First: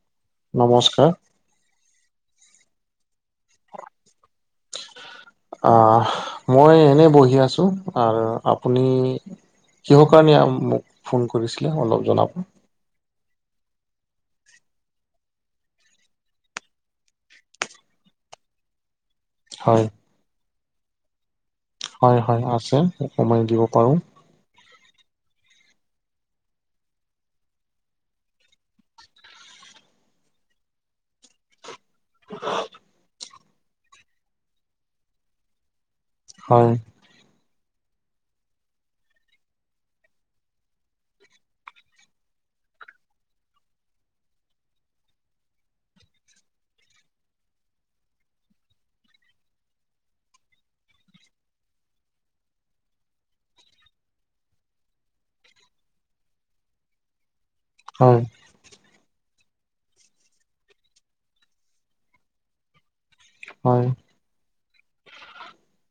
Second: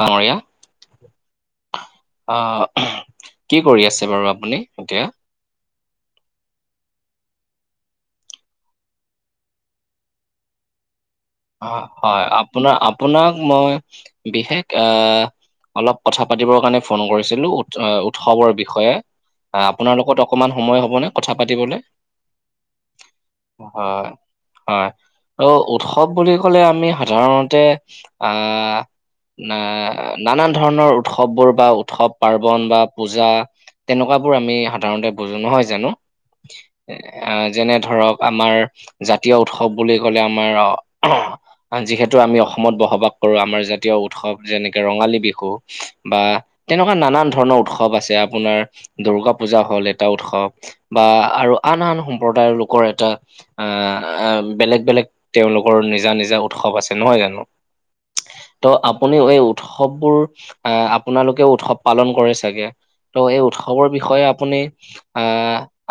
ডাঙৰীয়া। নমস্কাৰ। অ', অ', কি কৰি আছে বাৰু, আপুনি এতিয়া? আহ, মই এনে বহি আছো আৰু আপুনি? কিহৰ কাৰণে আম মোক ফোন কৰিছিলে আ অলপ হয়, জনাব আপোনাৰ আপোনাক মই বিশেষ আহ অলপ কথা পাতিবৰ কাৰণে ফোন কৰিছিলো, উৎ উৎসৱৰ বিষয়ে। আ, হয় আপোনাৰ লগত অকণমান সময় হ'বনে কথা পাতিবলে। হয়, হয়, আছে, অকমমান দিব পাৰোঁ। হয় হয়, ত উৎসৱ বুলি কলে আমি সাধাৰণতে আ না-নানান ধৰণৰ উৎসৱবোৰ বা উৎসৱ পাৰ্বন বা পূজা, তেনেকোৱাবোৰ আমি সাধাৰণতে বুজো নহয় জানো? হয়। আ, যেনে ধৰক আমাৰ জাতীয় উৎসৱ বুলি ক'লে আমাৰ আ যিহেতু আমি অসমত বসবাস কৰো, আমাৰ জাতীয় উৎসৱ যেনেকে ৰঙালী বিহু বা তেনেকোৱা নানান ধৰণৰ উৎসৱ আছে, আপোনাৰ দূৰ্গা পূজা হ'ল এটা উৎসৱ। বা আৰু আন আন সম্প্ৰদায়ৰ লোকৰ এটা আ আ বেলেগ বেলেগ তেওঁলোক [unintelligible] নিজা নিজা উৎসৱ আছে নহয় জানো। হয়। ত', আপুনি এই উৎসৱবোৰ, আ, আপোনালোকেও উৎসৱ পালন কৰে চাগে? ত', এই হয় উৎসৱৰ বিষয়ে আপুনি আ,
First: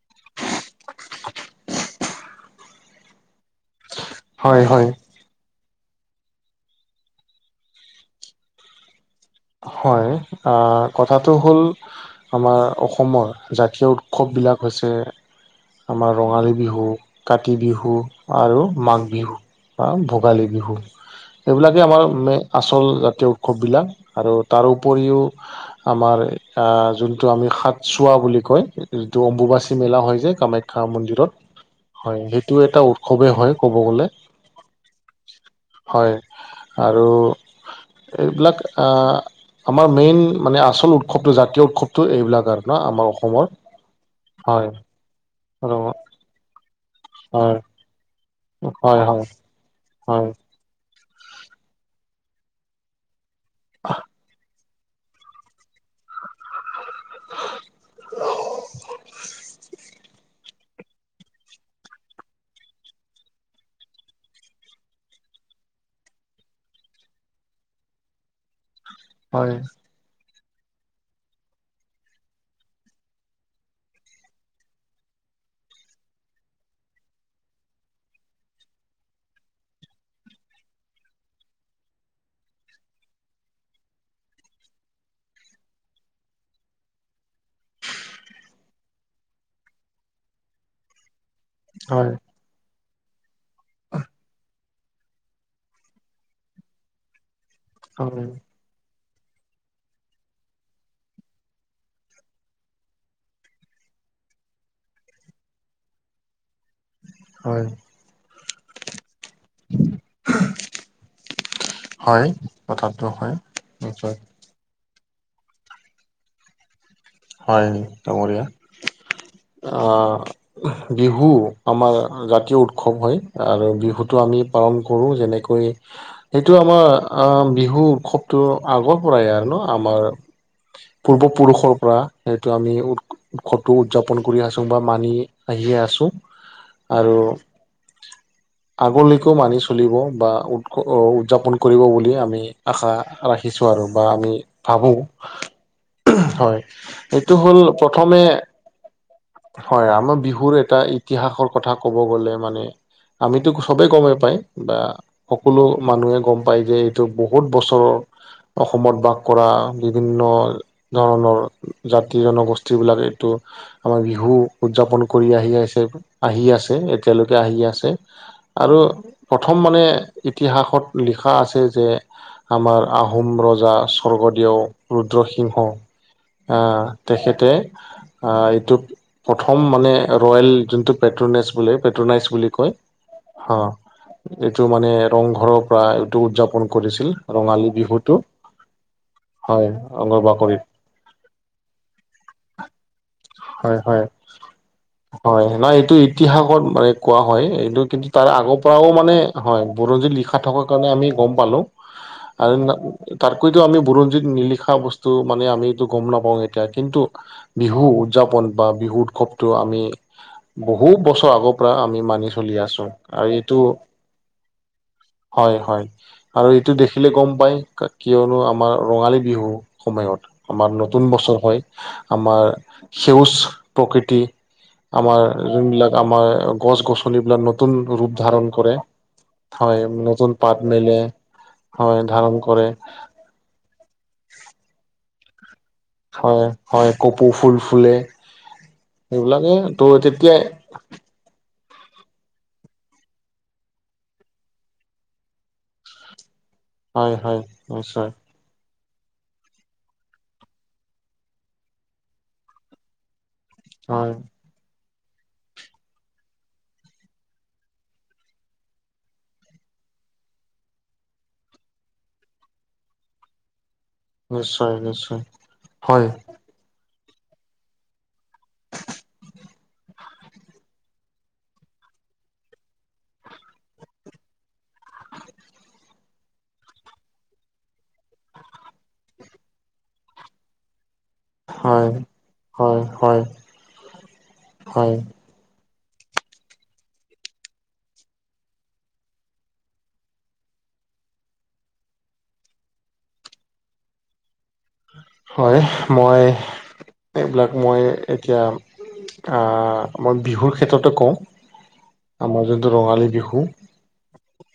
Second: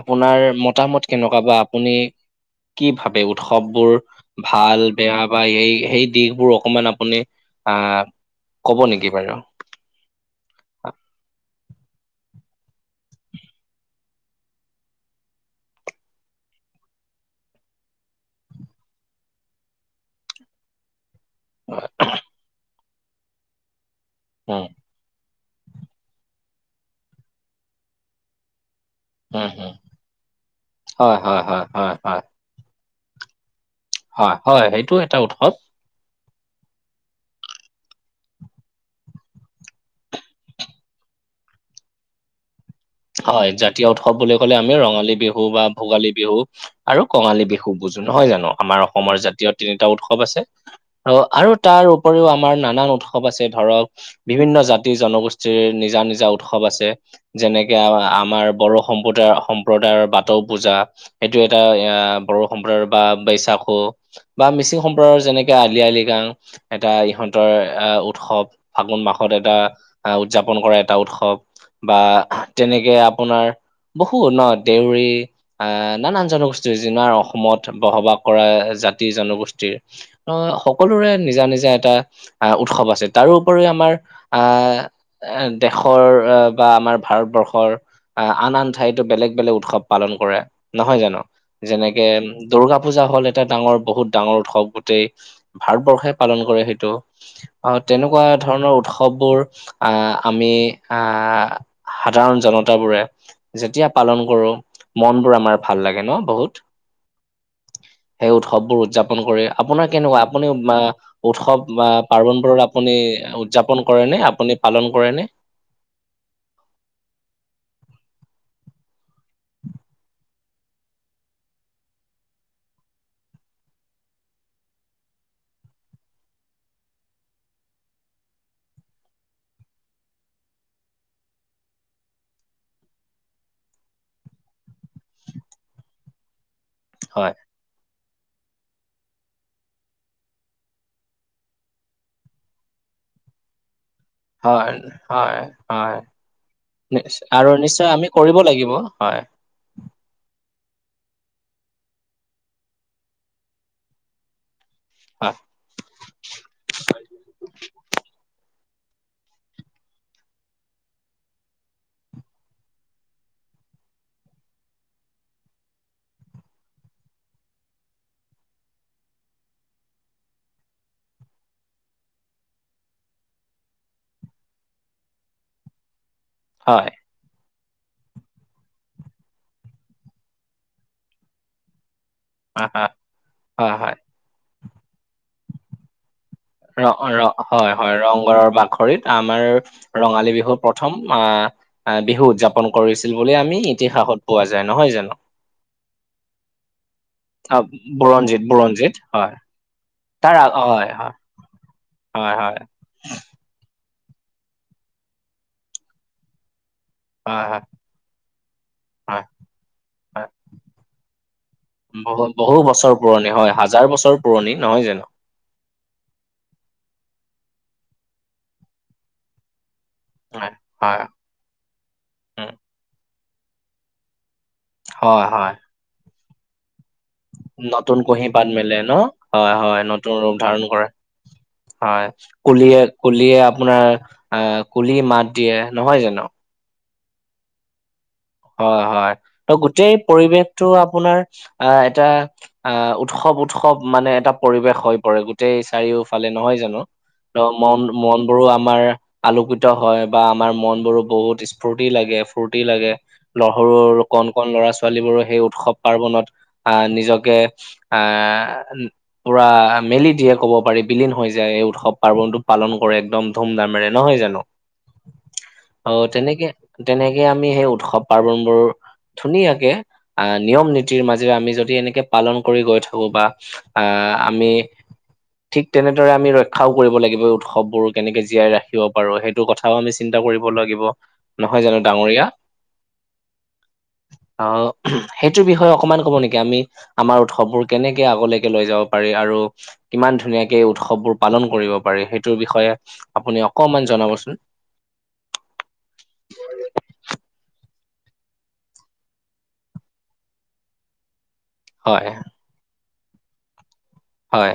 আপোনাৰ মতামত কেনেকুৱা বা আপুনি কি ভাবে, উৎসৱ বোৰ হয় ভাল হয় বেয়া। বা এই সেই দিশবোৰ অকমান আপুনি অ', কব নেকি বাৰু। হয়। অ', কথাটো হ'ল আমাৰ অসমৰ জাতীয় উৎসৱবিলাক হৈছে আমাৰ ৰঙালী বিহু, কাতি বিহু, আৰু মাঘ বিহু। বা ভোগালী বিহু। এইবিলাকে আমাৰ মে আচল জাতীয় উৎসৱবিলাক, আৰু উম, তাৰো উপৰিও আমাৰ অ', যোনটো আমি সাতচোৱা বুলি কয়। যিটো উম, উম, অম্বুবাচী মেলা হয় যে কামাখ্যা হয়, মন্দিৰত, হয়, হয়, হয়, সেই টো এটা উৎসৱে হয় ক'ব গ'লে। অ', হয়। সেইটো এটা উৎসৱ। হয়। আৰু এইবিলাক অ', আমাৰ মেইন মানে আচল উৎসৱটো জাতীয় উৎসৱটো এইবিলাক আৰু। ন আমাৰ অসমৰ হয়। জাতীয় উৎসৱ বুলি ক'লে হয় আমি ৰঙালী বিহু বা আৰু ভোগালী বিহু আৰু কঙালী হয় বিহু। বুজো নহয় জানো, আমাৰ হয় অসমৰ জাতীয় তিনিটা উৎসৱ হয় আছে। অ', আৰু তাৰ উপৰিও আমাৰ নানান উৎসৱ আছে, ধৰক বিভিন্ন জাত তি জনগোষ্ঠীৰ নিজা নিজা উৎসৱ আছে। যেনে আও আমাৰ বড়ো সম্প্ৰদায় সম্প্ৰদায়ৰ বাথৌ পূজা। সেইটো এটা অ', বড়ো সম্প্ৰদায়ৰ বা বৈশাখু বা মিচিং সম্প্ৰ যেনেকে আলি আই লৃগাং, এটা ইহঁতৰ অ', উৎসৱ। ফাগুন মাহত হয় হয় এটা অ', উদযাপন কৰা এটা উৎসৱ। বা তেনেকে আপোনাৰ বহুত ন, দেউৰী অ', নানান জনগোষ্ঠীৰ যিমান অসমত বসবাস কৰা জাতি জনগোষ্ঠীৰ অ', সকলোৰে নিজা নিজা এটা অ', উৎসৱ আছে। তাৰোপৰি আমাৰ অ' এ, দেশৰ বা আমাৰ ভাৰতবৰ্ষ হৰ আন আন ঠাইতো বেলেগ বেলেগ উৎসৱ পালন কৰে, নহয় জানো? যেনেকে হয় দুূৰ্গা পূজা হ'ল এটা ডাঙৰ বহুত ডাঙৰ উৎসৱ গোটেই ভাৰতবৰ্ষই পালন কৰে সেইটো। অ', তেনেকুৱা হয় ধৰণৰ উৎসৱ চববোৰ অ', আমি, অ' যাওঁ জনতাবোৰে, যেতিয়া পালন কৰো, মন বোৰ আমাৰ ভাল লাগে ন বহুত। হয়। সেই উৎসৱবোৰ উদযাপন কৰে, আপোনাৰ কেনেকুৱা, আপুনি মা উৎসৱ বা হয় পাৰ্বনবোৰত আপুনি কথাটো হয় উদযাপন কৰে নিশ্চয় নে? আপুনি পালন কৰে নে? হয় ডাঙৰীয়া। অ' বিহু, আমাৰ জাতীয় উৎসৱ হয়। আৰু বিহুটো আমি পালন কৰোঁ, যেনেকৈ সেইটো আমাৰ অ', বিহু উৎসৱটো আগৰ পৰাই আৰু ন আমাৰ পূৰ্ব পুৰুষৰ পৰা সেইটো আমি উ উৎসটো উদযাপন কৰি আছো, বা মানি আহিয়ে আছো। আৰু হয়। আগলৈকে মানি চলিব, বা উৎস উদযাপন কৰিব বুলি আমি আশা ৰাখিছো আৰু বা আমি হয়, ভাবো, হয়, হয়। হয়। নিশ্চয় এইটো আৰু হ'ল নিশ্চয় আমি প্ৰথমে কৰিব লাগিব। হয়। হয়, আমাৰ বিহুৰ এটা ইতিহাসৰ কথা ক'ব গ'লে মানে আমিতো সবেই গমেই পায়। বা হয়, সকলো মানুহে গম পায় যে এইটো বহুত বছৰৰ অসমত বাস কৰা বিভিন্ন ধৰণৰ জাতি-জনগোষ্ঠীবিলাক এইটো আমাৰ বিহু উদযাপন কৰি আহি আছে, আহি আছে এতিয়ালৈকে আহি আছে। আৰু প্ৰথম মানে ইতিহাসত লিখা আছে যে আমাৰ আহোম ৰজা স্বৰ্গদেউ ৰুদ্ৰসিংহ। আহ, হয়, তেখেতে এইটো প্ৰথম মানে ৰয়েল যোনটো প্ৰেট্ৰেনেছ বোলে, প্ৰেট্ৰোনাইছ বুলি হয়, কয় হয়। হা! হয়, এইটো মানে ৰংঘৰক ৰ-ৰ হয়, হয়। বিহুটো ৰংঘৰৰ বাখৰিত আমাৰ হয় ৰংঘৰ ৰঙালী বিহু প্ৰ বাকৰিত প্ৰথম আহ, বিহু উদযাপন কৰিছিল। বুলি আমি হয়, হয়। ইতিহাসত পোৱা যায় নহয় জানো? হয়, নহ এইটো ইতিহাসত মানে কোৱা হয়। অ' এইটো কিন্তু তাৰ বুৰঞ্জিত আগৰ পৰাও বুৰঞ্জিত মানে হয়, বুৰঞ্জী তাৰ লিখা আ থকাৰ কাৰণে হয়, আমি হয়, গম পালো হয়, আৰু হয়, তা-তাতকৈতো আমি বুৰঞ্জিত নিলিখা বস্তু মানে আমটো গম নাপাওঁ এতিয়া কিন্তু হয়, হয়, বিহু উদযাপন বা বিহু হয়। উৎসৱটো আমি হয়। বহু বছৰ আগৰ পৰা আমি বহু মানি চলি বহু আছো বছৰ আৰু পুৰণি হয় এইটো হাজাৰ বছৰ পুৰণি নহয় জানো? হয়, হয়। আৰু এইটো দেখিলে গম পায় কিয়নো আমাৰ ৰঙালী বিহু সময়ত হয় আমাৰ হয় নতুন বছৰ হয়, উম আমাৰ সেউজ প্ৰকৃতি আমাৰ হয় হয় যোনবিলাক আমাৰ গছ-গছনি নতুন কুঁহি পাত মেলে ন' হয়, হয়। নতুন ৰূপ ধাৰণ কৰে। হয়, ধাৰণ কৰে কুলিয়ে-কুলিয়ে আপোনাৰ আহ, কুলি মাত দিয়ে নহয় জানোঁ। হয় হয় কপৌ ফুল ফুলে। হয়, হয়। সেইবিলাকে ত' গোটেই তেতিয়াই পৰিৱেশটো আপোনাৰ অহ এটা আহ উৎসৱ-উৎসৱ মানে এটা পৰিৱেশ হৈ পৰে, গোটেই চাৰিওফালে নহয় জানোঁ? হয় হয় অ' নিশ্চয় মন-মন বোৰো আমাৰ আলোকিত হয় বা আমাৰ মনবোৰো বহুত স্ফুৰ্তি লাগে, স্ফুৰ্তি লাগে। সৰু-সৰু হয় কন কন ল'ৰা-ছোৱালীবোৰেও সেই উৎসৱ পাৰ্বনত আহ, নিজকে আহ পুৰা মেলি দিয়ে, কব পাৰি বিলীন হৈ যায়। এই উৎসৱ পাৰ্বনটো পালন কৰে। একদম ধুম-ধামেৰে নহয় জানো? নিশ্চয় নিশ্চয় অহ, হয় তেনেকে-তেনেকে আমি সেই উৎসৱ পাৰ্বনবোৰ ধুনীয়াকে আহ, নিয়ম-নীতিৰ মাজেৰে আমি যদি এনেকে পালন কৰি গৈ থাকো বা আহ, আমি ঠিক তেনেদৰে আমি ৰক্ষাও কৰিব লাগিব। এই উৎসৱবোৰ কেনেকে জীয়াই ৰাখিব পাৰো সেই সেইটো কথাও আমি চিন্তা কৰিব লাগিব, নহয় জানোঁ হয় ডাঙৰীয়া? হয়, হয়। অ হয় সেইটোৰ বিষয়ে অকমান ক'ব নেকি, আমি আমাৰ উৎসৱবোৰ কেনেকে আগলৈকে লৈ যাব পাৰি আৰু কিমান ধুনীয়াকে এই উৎসৱবোৰ পালন কৰিব পাৰি, সেইটোৰ বিষয়ে আপুনি অকমান জনাবচোন। হয়, মই এইবিলাক মই এতিয়া, আহ মই বিহুৰ ক্ষেত্ৰতে কওঁ। হয়। আমাৰ যোনটো ৰঙালী বিহু। হয়।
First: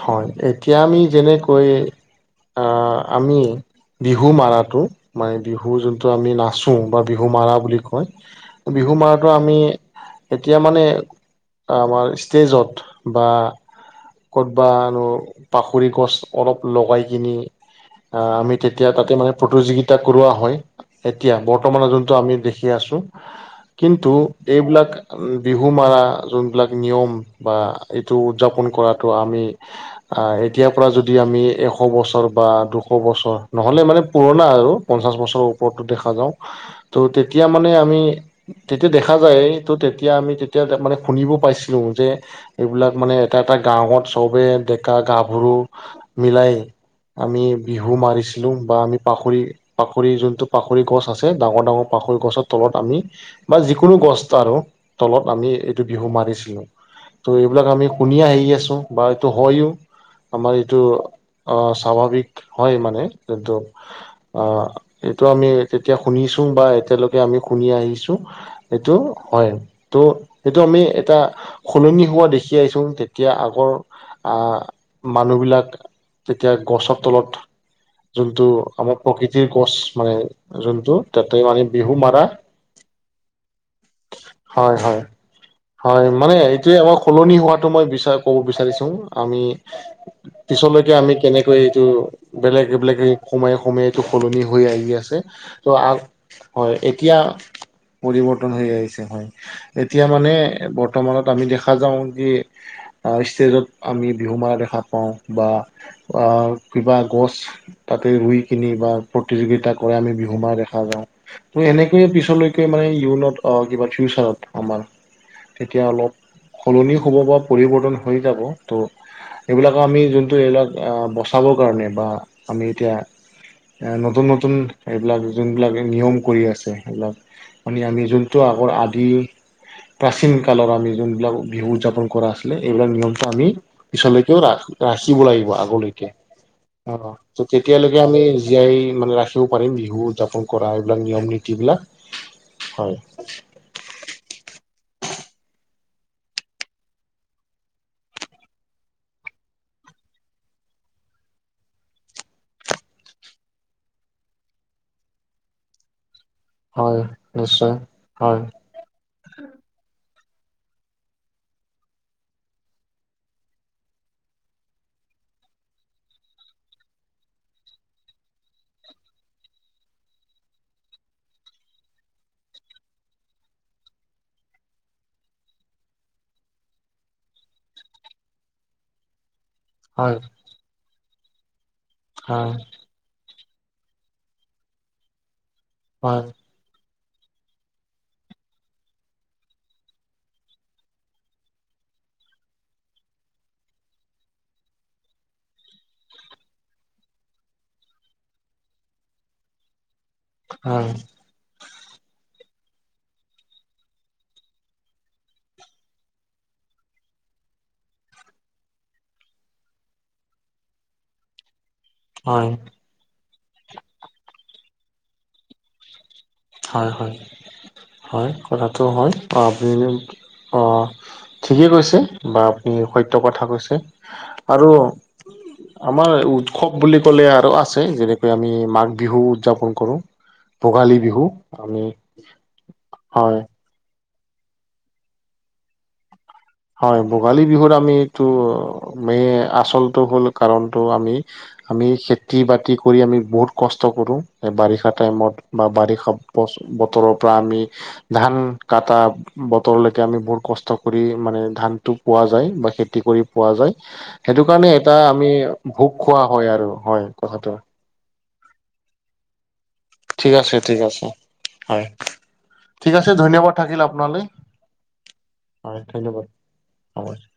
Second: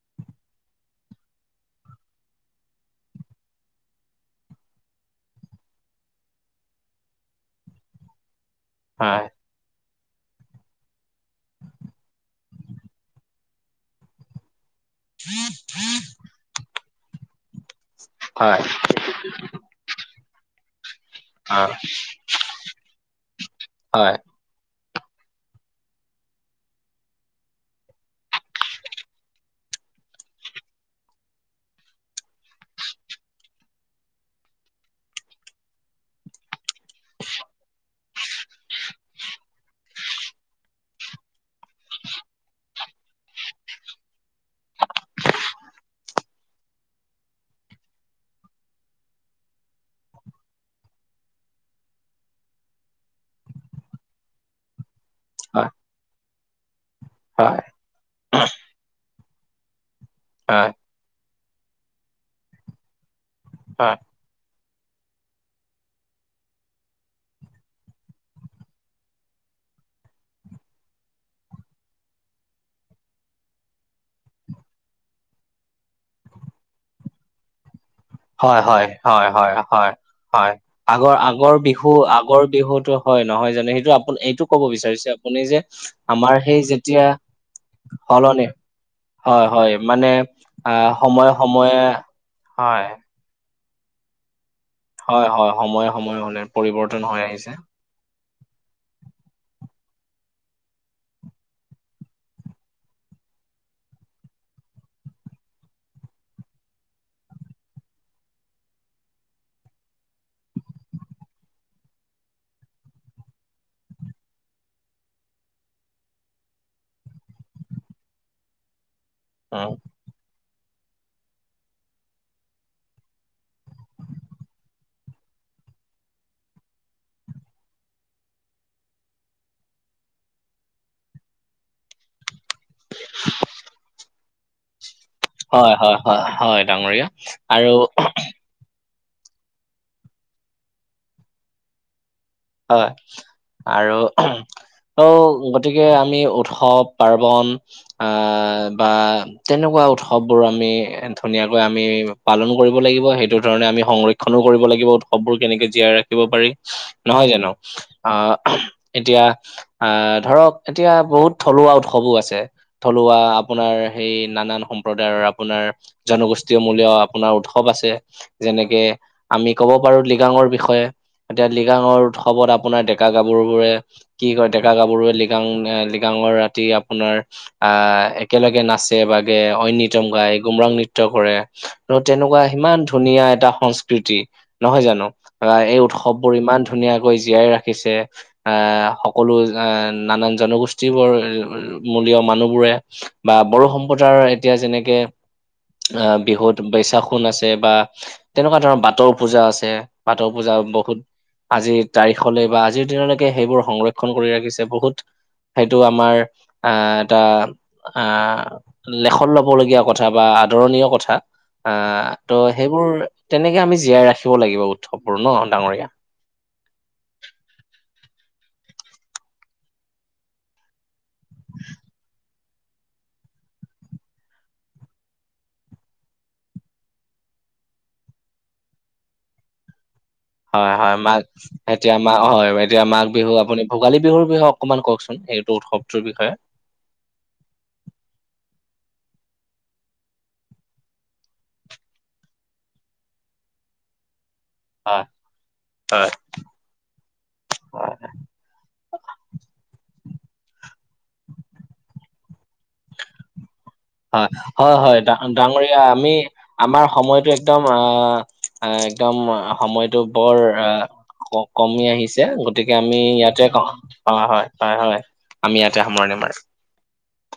হয় এতিয়া আমি যেনেকৈ আমি। বিহু মাৰটো মানে বিহু যোনটো আমি নাচো বা বিহু মাৰা বুলি কয়। বিহু হয় মাৰটো আমি এতিয়া মানে আমাৰ ষ্টেজত বা। ক'বানো পাখৰি গছ অলপ লগাই কিনি। অ আমি হয় তেতিয়া তাতে মানে প্ৰতিযোগিতা কৰোৱা হয়। এতিয়া হয় বৰ্তমানৰ যোনটো আমি দেখি আছো কিন্তু। হয় এইবিলাক বিহু মাৰা যোনবিলাক নিয়ম বা এইটো উদযাপন কৰাত। টো আমি। আহ এতিয়াৰ পৰা যদি আমি এশ বছৰ বা দুশ বছৰ নহ'লে মানে পুৰণা আৰু। পঞ্চাছ বছৰ ওপৰতো দেখা যাওঁ। [inaudible] ত তেতিয়া মানে আমি। তেতিয়া দেখা যায় ত' তেতিয়া আমি তেতিয়া মানে শুনিব পাইছিলো যে। এইবিলাক মানে এটা এটা গাঁৱত চবে ডেকা- গাভৰু মিলাই। আমি বিহু মাৰিছিলোঁ বা আমি পাখৰি। পাখৰি যোনটো পাখৰি গছ আছে ডাঙৰ ডাঙৰ পাখৰি গছৰ তলত আমি। বা যিকোনো গছ আৰু। তলত আমি হয় এইটো বিহু মাৰিছিলো ত' হয় এইবিলাক আমি শুনি আহি আছি। বা এইটো হয়ও আমাৰ হয় এইটো। অ স্বাভাৱিক হয় মানে এটো। আ। অ এইটো আমি তেতিয়া শুনিছো বা এতিয়ালৈকে আমি শুনি আহিছোঁ। এইটো হয় ত' এইটো আমি এটা। সলনি হোৱা দেখি আহিছো তেতিয়া আ। ক আহ মানুহবিলাক তেতিয়া গছৰ তলত। যোনটো হয় হয় আমাৰ হয় প্ৰকৃতিৰ হয় হয় গছ হয় মানে হয় যোনটো আগৰ তাতে আগৰ মানে বিহু মাৰা। আগৰ বিহুতো হয় নহয় জানো সেইটো আপ এইটো ক'ব হয় হয় বিচাৰিছে আপুনি যে হয় মানে আমাৰ সেই এইটোয়ে আমাৰ যেতিয়া সলনি হোৱাটো মই বিচাৰো। ক'ব সলনি বিচাৰিছো আমি হয় হয় মানে আহ পিছলৈকে আমি সময়ে কেনেকৈ সময়ে এইটো বেলেগ হয় বেলেগ। সোময়ে সোময়েটো সলনি হৈ আহি আছে হয় হয় ত' সময়ে আ সময়ে হলে হয় পৰিৱৰ্তন এতিয়া। হৈ আহিছে পৰিৱৰ্তন হৈ আহিছে হয় এতিয়া মানে বৰ্তমানত আমি দেখা যাওঁ যে। ষ্টেজত আমি বিহু মাৰা দেখা পাওঁ বা কিবা গছ। তাতে ৰুই কিনি বা প্ৰতিযোগিতা কৰে আমি বিহুমা দেখা যাওঁ। ত এনেকৈয়ে পিছলৈকে মানে ইউনত অ কিবা ফিউচাৰত আমাৰ। তেতিয়া অলপ সলনি হ'ব বা পৰিৱৰ্তন। হৈ যাব ত' উম এইবিলাকো আমি যোনটো এইবিলাক। আ বচাবৰ কাৰণে বা আমি এতিয়া। এ নতুন নতুন এইবিলাক যোনবিলাক নিয়ম কৰি আছে এইবিলাক। আমি আমি যোনটো আগৰ আদি। প্ৰাচীন কালৰ আমি যোনবিলাক বিহু উদযাপন কৰা আছিলে এইবিলাক নিয়ম আমি পিছলৈকেও ৰাখো। ৰাখিব লাগিব হয় হয় আগলৈকে হয় হয় অ ডাঙৰীয়া ত আৰু তেতিয়ালৈকে আমি। জীয়াই মানে ৰাখিব পাৰিম বিহু উদযাপন কৰা এইবিলাক নিয়ম নীতিবিলাক। হয় আৰু অঔগতিকে আমি উৎসৱ -পাৰ্বন। আহ বা তেনেকুৱা উৎসৱ বোৰ আমি ধুনীয়াকৈ আমি। পালন কৰিব লাগিব। সেইটো ধৰণে আমি সংৰক্ষণো কৰিব লাগিব উৎসৱবোৰ কেনেকে জীয়াই ৰাখিব পাৰি। হয় নহয় জানো? নিশ্চয় অ হয় অহ। এতিয়া আহ ধৰক এতিয়া বহুত থলুৱা উৎসৱো আছে। থলুৱা আপোনাৰ সেই নানান সম্প্ৰদায়ৰ আপোনাৰ জনগোষ্ঠীয় মূলীয় আপোনাৰ উৎসৱ আছে। যেনেকে আমি ক'ব পাৰোঁ লৃগাঙৰ বিষয়ে এতিয়া লৃ গাঙৰ উৎসৱত আপোনাৰ ডেকা গাভৰু বোৰে কি কয় ডেকা গাভৰুৱে লৃগাং এ লৃগাঙৰ ৰাতি আপোনাৰ আহ একেলগে নাচে বা ঐনিতম হয় গাই, গুমৰাং নৃত্য কৰে। আৰু তেনেকুৱা হয় সিমান ধুনীয়া এটা সংস্কৃতি, নহয় জানো? ধৰা এই উৎ হয়। ইমান ধুনীয়াকৈ জীয়াই ৰাখিছে। আহ সকলো এ নানান জনগোষ্ঠীবোৰ মূলীয় মানুহবোৰে বা বড়ো সম্প্ৰদায়ৰ এতিয়া যেনেকে আহ বিহুত বৈশাখোন আছে বা তেনেকুৱা ধৰণৰ বাথৌ পূজা আছে। বাথৌ পূজা হয় বহুত আজিৰ তাৰিখলৈ বা আজিৰ দিনলৈকে সেইবোৰ সংৰক্ষণ কৰি ৰাখিছে বহুত সেইটো আমাৰ আহ এটা আহ লেখত ল'ব লগীয়া কথা বা আদৰণীয় কথা আহ ত' হয় সেইবোৰ তেনেকে আমি জীয়াই ৰাখিব লাগিব উৎসৱবোৰ ন' ডাঙৰীয়া? হয় হয়, হয় কথাটো হয়। অহ আপুনি অহ। ঠিকেই কৈছে বা আপুনি সত্য কথা কৈছে আৰু আমাৰ উৎসৱ বুলি ক'লে আৰু আছে। যেনেকৈ আমি মাঘ বিহু উদযাপন কৰোঁ। হয় ভোগালী হয় মাঘ বিহু আমি এতিয়া মা হয় এতিয়া মাঘ বিহু হয় আপুনি ভোগালী বিহুৰ বিষয়ে অকমান কৱকচোন? সেইটো উৎসৱটোৰ বিষয়ে হয়, ভোগালী বিহুত আমি তো মে আচলটো হ'ল কাৰণটো আমি আমি খেতি বাতি কৰি আমি বহুত কষ্ট কৰোঁ। এ বাৰিষা হয় টাইমত বা বাৰিষা বছ বতৰৰ পৰা আমি হয় ধান কাটা বতৰলৈকে আমি বহুত কষ্ট কৰি মানে ধানটো পোৱা যায় বা খেতি কৰি পোৱা যায় হয়, সেইটো কাৰণে হয়, এটা হয়, ডা আমি ডাঙৰীয়া ভোগ আমি খোৱা হয় আৰু আমাৰ হয় সময়টো কথা একদম আহ আ একদম সময়টো ঠিক বৰ আছে ঠিক আহ আছে ক কমি হয় আহিছে। গতিকে ঠিক আমি আছে ইয়াতে ধন্যবাদ থাকিল অঁ আপোনালৈ হয় হয় হয়। আমি ইয়াতে হয় সামৰণি ধন্যবাদ মাৰো। [unintelligible]